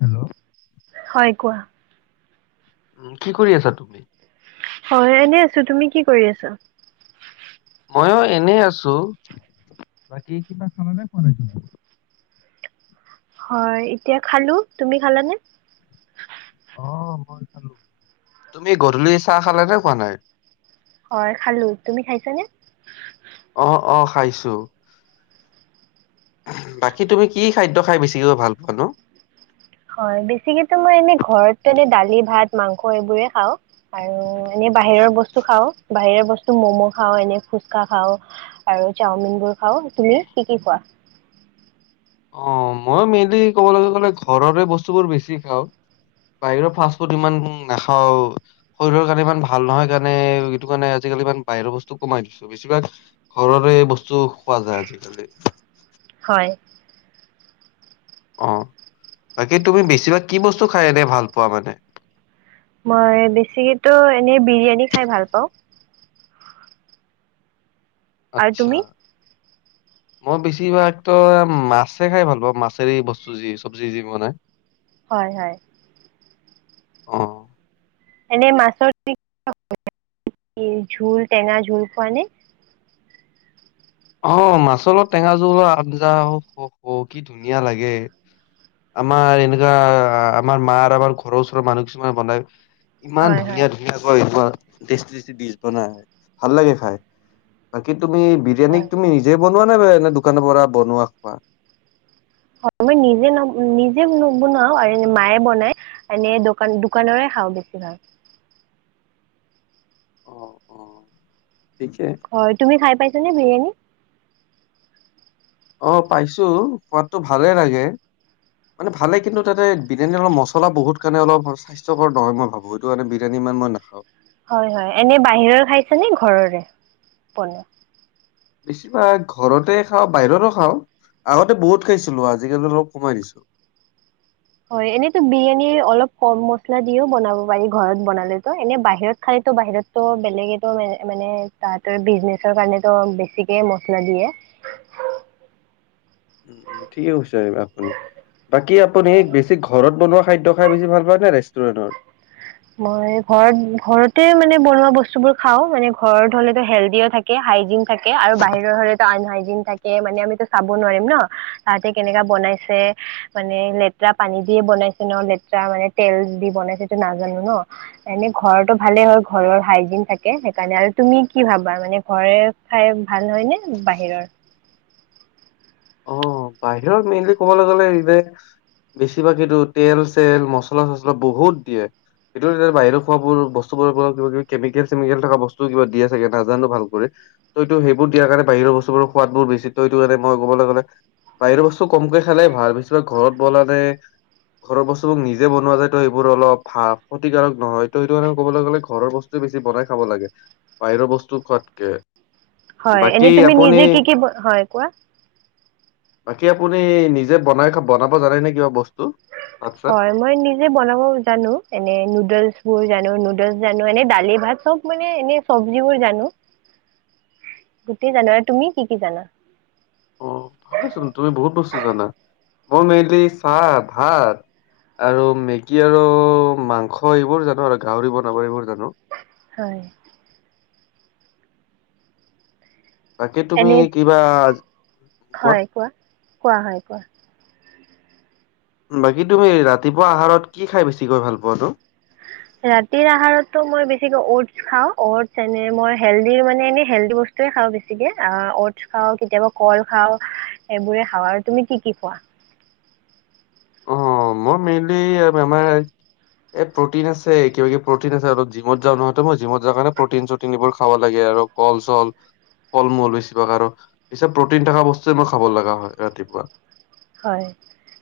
Hello. হয়, কোৱা। উম, কি কৰি আছা তুমি? হয়, এনেই আছো, তুমি কি কৰি আছা? ময়ো এনে আছো, বাকী কিবা খালানে খোৱা নাই? হয়, এতিয়া খালো, তুমি খালানে? অ', মই খালো, তুমি গধূলি চাহ খালা নে খোৱা নাই? হয়, খালো তুমি খাইছানে? অ', অ', খাইছো। বাকী তুমি কি খাদ্য খাই বেছিকৈ ভাল পোৱানো? হয়, বেছিকো মই এনে ঘৰত এনে দালি ভাত মাংস এইবোৰে খাওঁ। আৰু এনেই বাহিৰৰ বস্তু খাওঁ বাহিৰৰ বস্তু মম' খাওঁ এনে ফুচকা খাওঁ। আৰু চাওমিনবোৰ খাওঁ, তুমি কি কি খোৱা? অ', মই মেইনলি ক'বলৈ গ'লে ঘৰৰে বস্তুবোৰ বেছি খাওঁ। বাহিৰৰ ফাষ্টফুড ইমান নাখাওঁ। শৰীৰৰ কাৰণে ইমান ভাল নহয় কাৰণে এইটো কাৰণে আজিকালি ইমান বাহিৰৰ বস্তু কমাই দিছো। বেছিভাগ ঘৰৰে বস্তু খোৱা যায় আজিকালি। হয়। অ', বাকী তুমি বেছিভাগ কি বস্তু খাই এনেই ভাল পোৱা মানে? মই বেছিকেতো এনেই বিৰিয়ানী খাই ভাল পাওঁ। আৰু আচ্ছা। তুমি? মই বেছিভাগতো মাছে খাই ভাল পাওঁ, মাছেৰে বস্তু যি চব্জি যি বনাই। হয়, হয়। অ'। এনে মাছৰ [unintelligible] জোল টেঙা জোল খোৱানে? অ', মাছৰ লগত টেঙা জোলৰ আঞ্জা অস অস অ' কি ধুনীয়া লাগে। আমাৰ এনেকুৱা আমাৰ মাৰ আমাৰ ঘৰৰ ওচৰৰ মানুহ কিছুমানে বনাই ইমান হয় হয় ধুনীয়া ধু ই আকৌ বৰ টেষ্টি টেষ্টি ডিচ বনাই ভাল লাগে খাই। বাকী তুমি বি হয় বিৰিয়ানীক তুমি নিজে বনোৱা নে নে দোকানৰ পৰা বনোৱা খোৱা? অ', মই নিজে ন নিজে নবনাও আৰু মায়ে বনাই। এনেই দোকান দোকানৰে খাওঁ বেছি ভাগ। অ', অ', ঠিকেই। হয়, তুমি খাই পাইছা নে বিৰিয়ানী? অ', পাইছো সোৱাদটো ভালে লাগে। মানে ভালে কিন্তু তাতে বিৰিয়ানী অলপ মছলা বহুত কাৰণে অলপ স্বাস্থ্যকৰ নহয় মই ভাবো সিটো কাৰণে বিৰিয়ানী ইমান মই নাখাওঁ। হয়, হয়, এনে বাহিৰৰ খাইছে নে ঘৰৰে বনোৱা। বেছিভাগ ঘৰতে খাওঁ বাহিৰৰো খাওঁ আগতে বহুত খাইছিলো আজিকালি অলপ কমাই দিছো। হয় এনেইতো বিৰিয়ানীৰ অলপ কম মছলা দিও বনাব পাৰি ঘৰত বনালেতো। এনে বাহিৰত খালেতো বাহিৰত ত' বেলেগেটো মান মানে তাতে বিজনেচৰ কাৰণেটো বেছিকে মচলা দিয়ে। উম উম ঠিকেই কৈছে আহ আপুনি। বাকী আপুনি বেছি ঘৰত বনোৱা খাদ্য খাই বেছি ভাল পায় নে ৰেষ্টুৰেণৰ? মই ঘৰত, ঘৰতে মানে বনোৱা বস্তুবোৰ খাও মানে ঘৰত হলেটো হেল্ডিও থা কে, হাইজিন থাকে আৰু বাহিৰৰ হলেতো আনহাইজিন থাকে, মানে আমিতো চাব নোৱাৰিম ন। তাহাতে কেনেকা বনাইছে মানে লেত্ৰা পানী দিয়ে বনাইছে ন, লেত্ৰা মানে তেল দি বনাইছে ত' নাজানো ন। এনে ঘৰৰটো ভালে হয়, ঘৰৰ হাইজিন থাকে সেইকাৰণে আৰু তুমি কি ভাবা মানে ঘৰে খাই ভাল হয় নে বাহিৰৰ? অ বাহিৰত মেইনলি ক'বালৈ গ'লে ইনেই বেছিভাগেইটো তেল-চেল, মচলা-চচলা বহুত দিয়ে। সেইটো এতিয়া বাহিৰৰ খোৱাবোৰ বস্তুবোৰৰ কিবা কিবি কেমিকেল-চেমিকেল থকা বস্তু কিবা দিয়ে চাগে নাজানো ভাল কৰি। ত' এইতো সেইবোৰ দিয়াৰ কাৰণে বাহিৰৰ বস্তুবোৰৰ সোৱাদবোৰ বেছি। ত' এইটো কাৰনে মই ক'বালৈ গ'লে বাহিৰৰ বস্তু কমকে খালেই ভাল, বেছিভাগ ঘৰত বনালে ঘৰৰ বস্তুবোৰ নিজে বনোৱা যায়তো সেইবোৰ অলপ ভাল, ক্ষতিকাৰক নহয়। ত' সেইটো কাৰণে ক'বলৈ গলে ঘৰৰ বস্ তো বেছি বনাই খাব লাগে, বাহিৰৰ বস্তু খোৱাতকে। হয়, বাকী এনেই তুমি আপুনি নিজে কি কি ব, হয় কোৱা। বাকী আপুনি নিজে বনাই খা, বনাব জানে নে কিবা বস্তু? ভাত চাত? হয়। মই নিজে বনাব জানো। এনে নুডল্ছ বোৰ জানো। নুডল্ছ জানো, এনে দালি ভাত চব মানে এনে চব্জিবোৰ জানো। [inaudible] গোটেই জানো আৰু তুমি কি কি জানা? অ ভালেচোন, তুমি বহুত বস্তু জানা। মই মেইনলি চাহ, ভাত আৰু মেগী আৰু মাংস এইবোৰ জানো আৰু গাহৰি বনাব এইবোৰ জানো। হয়। বাকী তুমি এনে কিবা হয় কোৱা, কোৱা হয় কোৱা। বাকী তুমি ৰাতিপুৱা আহাৰত কি খাই বেছিকৈ ভাল পোৱানো? ৰাতিৰ আহাৰতো মই বেছিকে অট্ছ খাও, অট্ছ এনে মই হেল্ডিৰ মানে এনে হেল্ডদি বস্ তোয়ে খাওঁ বেছিকে। অ' অট্ছ খাওঁ, কেতিয়াবা কল খাও এইবোৰে খাওঁ আৰু তুমি কি কি খোৱা? অ, মই মেইনলি অ আমাৰ এ প্ৰটিন আছে কিবা কিবি প্ৰটিন আছে আৰু জিমত যাওঁ নহয়! ত' মই জিমত যাওঁ কাৰণে প্ৰটিন-চটিন এইবোৰ খাব লাগে আৰু কল-চল ফল মূল বেছিভাগ আৰু পিছে প্ৰটিন থকা বস্তুয়ে মই খাব লগা হয় ৰাতিপুৱা। হয়।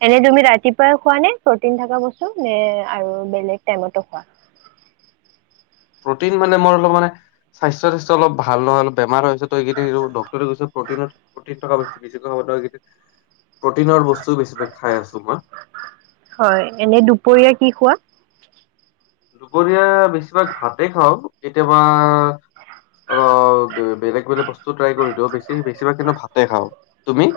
এনে তুমি ৰাতিপুৱাই খুৱা নে প্ৰটিন থকা বস্তু নে আৰু বেলেগ টাইম তো খোৱা? প্ৰটিন মানে মোৰ অলপ মানে স্বাস্থ্য- তাস্থ্য অলপ ভাল নহয় অলপ বেমাৰ হয় আছে। ত' এইকেইদিন ডক্টৰে কইছে প্ৰটিনৰ প্ৰটিন থকা [unintelligible] বেছিকৈ [unintelligible] প্ৰটিনৰ বস্তু বেছি ভাগ খাই আছো মই। হয়, এনে দুপৰীয়া কি খোৱা? দুপৰীয়া বেছিভাগ ভাতে খাওঁ কেতিয়াবা অ' বেলেগ বেলেগ বস্তু ট্ৰাই কৰি দিওঁ। বেছি বেছিভাগ কিন্তু ভাতে খাওঁ। তুমি?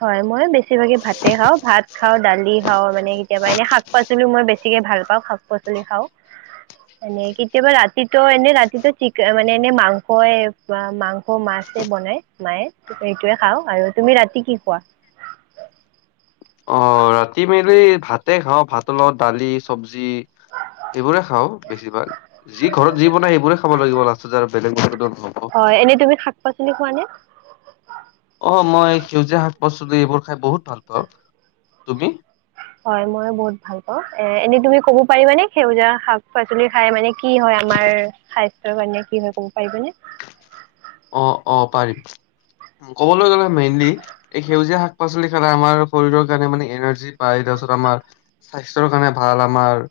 হয় মই বেছিভাগে ভাতে খাওঁ? ভাত খাওঁ দালি খাওঁ মানে কেতিয়াবা এনে শাক পাচ পালিও মই বেছিকে ভাল পাওঁ শাক পাচলি খাওঁ। [inaudible] এনেই কেতিয়াবা ৰাতিটো এনে ৰাতিটো চিকে মানে এনেই মাংস মাংস মাছেই বনে। মায়ে সেইটোয়ে খাও আৰু তুমি ৰাতি কি খোৱা? অ' ৰাতি মেইনলি ভাতে খাওঁ? ভাতৰ লগত দালি চবজি সেইবোৰে খাওঁ বেছিভাগ, যি ঘৰত যি বনাই সেইবোৰে খাব লাগিব লাষ্টত যায় আৰু বেলেগ মতে টোতো হয়, এনেই তুমি শাক পাচলি খোৱা নে? অ' মই সেউজীয়া শাক পাচলি এইবোৰ খাই বহুত ভাল পাওঁ, তুমি? হয়, মই বহুত ভাল পাওঁ এ এনেই তুমি ক'ব পাৰিবানে সেউজীয়া শাক পাচলি খাই মানে কি হয় আমাৰ স্বাস্থ্যৰ কাৰণে কি হয় ক'ব পাৰিবনে? অ', অ 'পাৰিম, ক'বলৈ গ'লে মেইনলি এই সেউজীয়া শাক পাচলি খালে আমাৰ শৰীৰৰ কাৰণে মানে এনাৰ্জি পায় তাৰপিছত আমাৰ স্বাস্থ্যৰ কাৰণে ভাল আমাৰ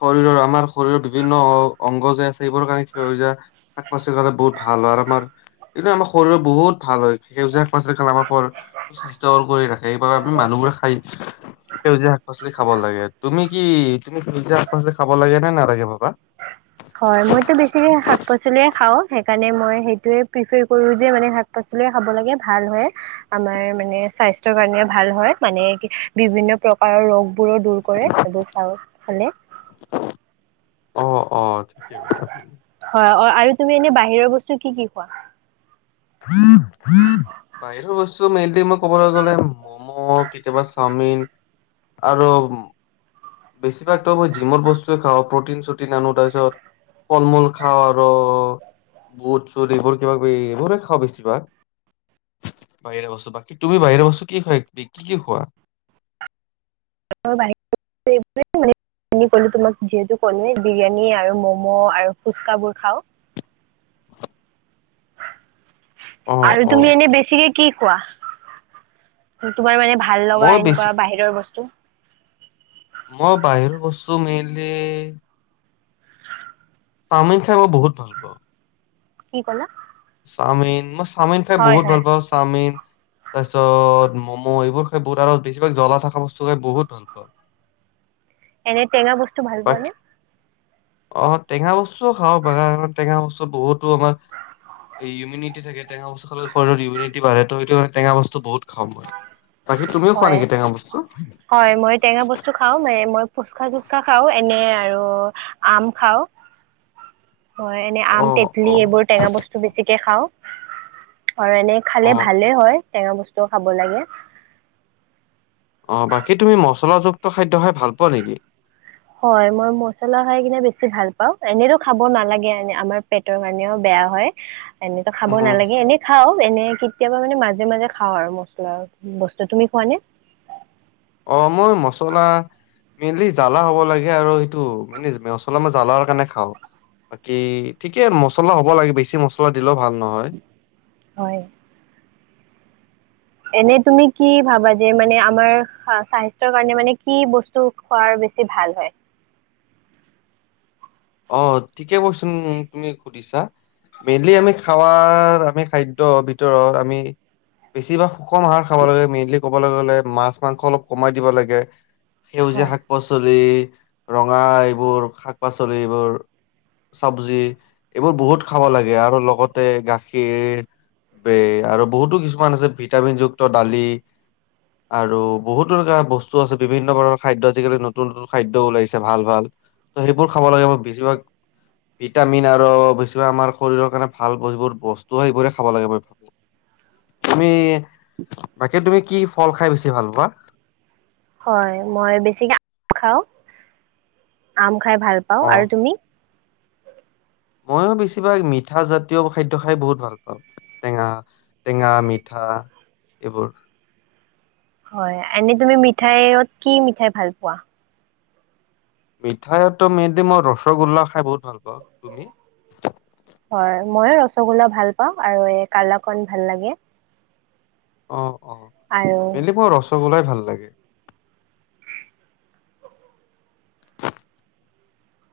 শৰীৰৰ আমাৰ শৰীৰৰ বিভিন্ন অ' অংগ যে আছে সেইবোৰ কাৰণে সেউজীয়া শাক পাচলি কাৰণে বহুত ভাল হয় আৰু আমাৰ কিন্তু, আমাৰ শৰীৰৰ বহুত ভাল হয় সেউজীয়া শাক-পাচলি আমাৰ শৰ স্বাস্থ্য ভাল কৰি ৰাখে, সেইবাবে আমি মানুহবোৰে খাই সেউজীয়া শাক পাচলি খাব লাগে তুমি কি তুমি সেউজীয়া শাক পাচলি খাব লাগে নে নালাগে ভাবা! হয়, মইতো বেছিকে শাক পাচলিয়ে খাওঁ সেইকাৰণে মই সেইটোয়ে প্ৰিফাৰ কৰো যে মানে শাক পাচলিয়ে খাব লাগে ভাল হয়। আমাৰ মানে স্বাস্থ্যৰ কাৰণে ভাল হয় মানে, কি বিভিন্ন প্ৰকাৰৰ ৰোগ বোৰো দূৰ কৰে এই বোৰ খালে অ'অ' ঠিকেই কৈছে তুমি। হয় অ' আৰু তুমি এনেই বাহিৰৰ বস্তু কি কি খোৱা? [unintelligible] বাহিৰৰ বস্তু মেইনলি মই ক'বলৈ গ'লে ম'ম' কেতিয়াবা চাওমিন আৰু বেছিভাগ ত' জিমৰ বস্তুয়ে খাও প্ৰটিন চটিন আনো তাৰপিছত ফল মূল খাওঁ আৰু বুট চুট এইবোৰ কিবা কিবি এইবোৰে খাওঁ বেছিভাগ বাহিৰা বস্তু বাকী তুমি বাহিৰা বস্তু কি খুৱাই কি কি খোৱা? [unintelligible] তুমি ক'লো তোমাক যিহেতু ক'লোৱে বিৰিয়ানী আৰু ম'ম' আৰু ফুচকা বোৰ খাওঁ। অ আৰু অ তুমি এনে বেছিকে কি খোৱা? তোমাৰ মানে ভা ভাল লগা মই বেছি এনেকুৱা বাহিৰৰ বস্তু? মই বাহিৰা বস্তু মেইনলি চাওমিন খাই মই বহুত ভাল পাওঁ কি ক'লা চাওমিন মই চাওমিন খাই হয় বহুত ভাল হয় পাওঁ চাওমিন তাৰ পিছত ম'ম এইবোৰ খাই বহুত আৰু বেছিভাগ জ্বলা থকা বস্তু খাই বহুত ভাল পাওঁ এনে টেঙা বস্তু ভাল পোৱা নে? বাকী অ টেঙা বস্তুও খাওঁ বাগানত টেঙা বস্তু বহুতো আমাৰ ইউমিনিতী থাকে টেঙা বস্তু খালে শৰীৰ ইউমিনিটি বাঢ়ে টো সেইটো কাৰণে টেঙা বস্তু বহুত খাওঁ মই বাকী তুমিও খোৱা হয় নেকি টেঙা বস্তু হয় মই টেঙা বস্তু খাওঁ মানে মই ফুচখা চুচকা খাওঁ এনে আৰু আম খাওঁ হয় এনে আম অ', তেতলি অ', এইবোৰ টেঙা বস্তু বেছিকে খাওঁ আৰু এনে খালে অ', ভালে হয় টেঙা বস্তুও খাব লাগে। অ' বাকী তুমি মচলাযুক্ত খাদ্য খাই ভাল পোৱা নেকি? হয় মই মছলা খাই কিনে বেছি ভাল পাওঁ এনেতো খাব নালাগে এনে আমাৰ পেটৰ কাৰণেও বেয়া হয়। এনেতো খাব উম, নালাগে এনে খাও এনে কেতিয়াবা মানে মাজে মাজে খাওঁ আৰু মছলা বস্তু তুমি খোৱা নে? অ' মই মচলা মেইনলি জালা হ'ব লাগে আৰু সেইটো মানে মছলা মই জালাৰ কাৰণে খাওঁ। বাকী ঠিকে মছলা হ'ব লাগে, বেছি মছলা দিলেও ভাল নহয়। হয়। এনে তুমি কি ভাবা যে মানে আমাৰ স্বাস্থ্যৰ কাৰণে মানে কি বস্তু টো খোৱাৰ বেছি ভাল হয়। অ' ঠিকে কোৱেচন তুমি সুধিছা মেইনলি আমি খাৱাৰ আমি খাদ্য ভিতৰত আমি বেছিভাগ সুষম আহাৰ খাব লাগে মেইনলি কবলৈ গ'লে মাছ মাংস অলপ কমাই দিব লাগে। সেউজীয়া হয় শাক পাচলি ৰঙা এইবোৰ, শাক পাচলি এইবোৰ চবজি এইবোৰ বহুত খাব লাগে আৰু লগতে গাখীৰ বে আৰু বহুতো কিছুমান আছে ভিটামিন যুক্ত দালি। আৰু বহুতো এনেকুৱা বস্তু আছে বিভিন্ন বৰণৰ খাদ্য আজিকালি নতুন নতুন খাদ্য ওলাইছে ভাল ভাল। বোৰ খাব লাগে মই বেছিভাগ ভিটামিন আৰু বেছিভাগ আমাৰ শৰীৰৰ কাৰণে ভাল যিবোৰ বস্তু হয় সেইবোৰে খাব লাগে তুমি, বাকী তুমি কি ফল খাই বেছি ভাল পোৱা? হয় মই বেছিকে [inaudible] খাওঁ আম খাই ভাল পাওঁ আৰু অ', তুমি? ময়ো বেছিভাগ মিঠা জাতীয় খাদ্য খাই বহুত ভাল পাওঁ। টেঙা, টেঙা মিঠা এইবোৰ। হয় এনে তুমি মিঠাইত কি মিঠাই ভাল পোৱা? মিঠাইতো মেইনলি মই ৰসগোল্লা খাই বহুত ভাল পাওঁ তুমি? হয় ময়ো ৰসগোল্লা ভাল পাওঁ আৰু এই কালাকন ভাল লাগে। অ', অ' আৰু মেইনলী মোৰ ৰসগোল্লাই ভাল লাগে।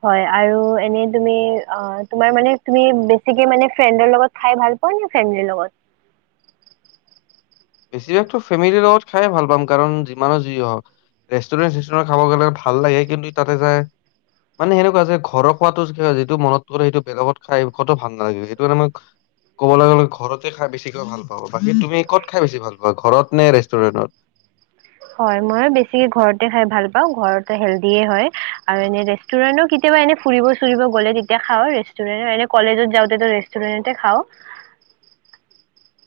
হয় আৰু এনে তুমি অ' তোমাৰ মানে তুমি বেছিকে মানে ফ্ৰেণ্ডৰ লগত খাই ভাল পোৱা নে ফেমলিৰ লগত? বেছিভাগটো ফেমিলিৰ লগত খাইয়ে ভাল পাম কাৰণ যিমানো যি হওক ৰেষ্টুৰেণ্ট চেষ্টুৰেণ্ট খাব গ'লে ভাল লাগে কিন্তু তাতে যায় মানে সেনেকুৱা যে ঘৰৰ খোৱাটো যিটো মনত কৰে সেইটো বেলেগত খাই খোৱাটো ভাল নালাগে সেইটো কাৰণে মই ক'বলৈ গ'লে ঘৰতে খাই বেছিকৈ ভাল পাওঁ বাকী তুমি ক'ত খাই বেছি ভাল পোৱা ঘৰত নে ৰেষ্টুৰেণ্টত? হয় মইও বেছি ঘৰতে খাই ভাল পাওঁ ঘৰতে হেল্ডিয়ে হয় আৰু এনে ৰেষ্ট ৰেষ্টুৰেণ্টৰ কেতিয়াবা এনে ফুৰিব চুৰিব গ'লে তেতিয়া খাওঁ ৰেষ্টুৰেণ্টৰ এনে কলেজত যাওঁতেটো ৰেষ্টুৰেণ্টতে খাওঁ। [inaudible]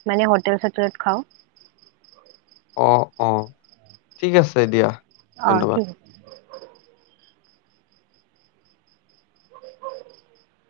মানে হোটেল চোটেলত খাওঁ। অ', অ'। ঠিক আছে দিয়া। অ' ধন্যবাদ ঠিক আছে। [inaudible]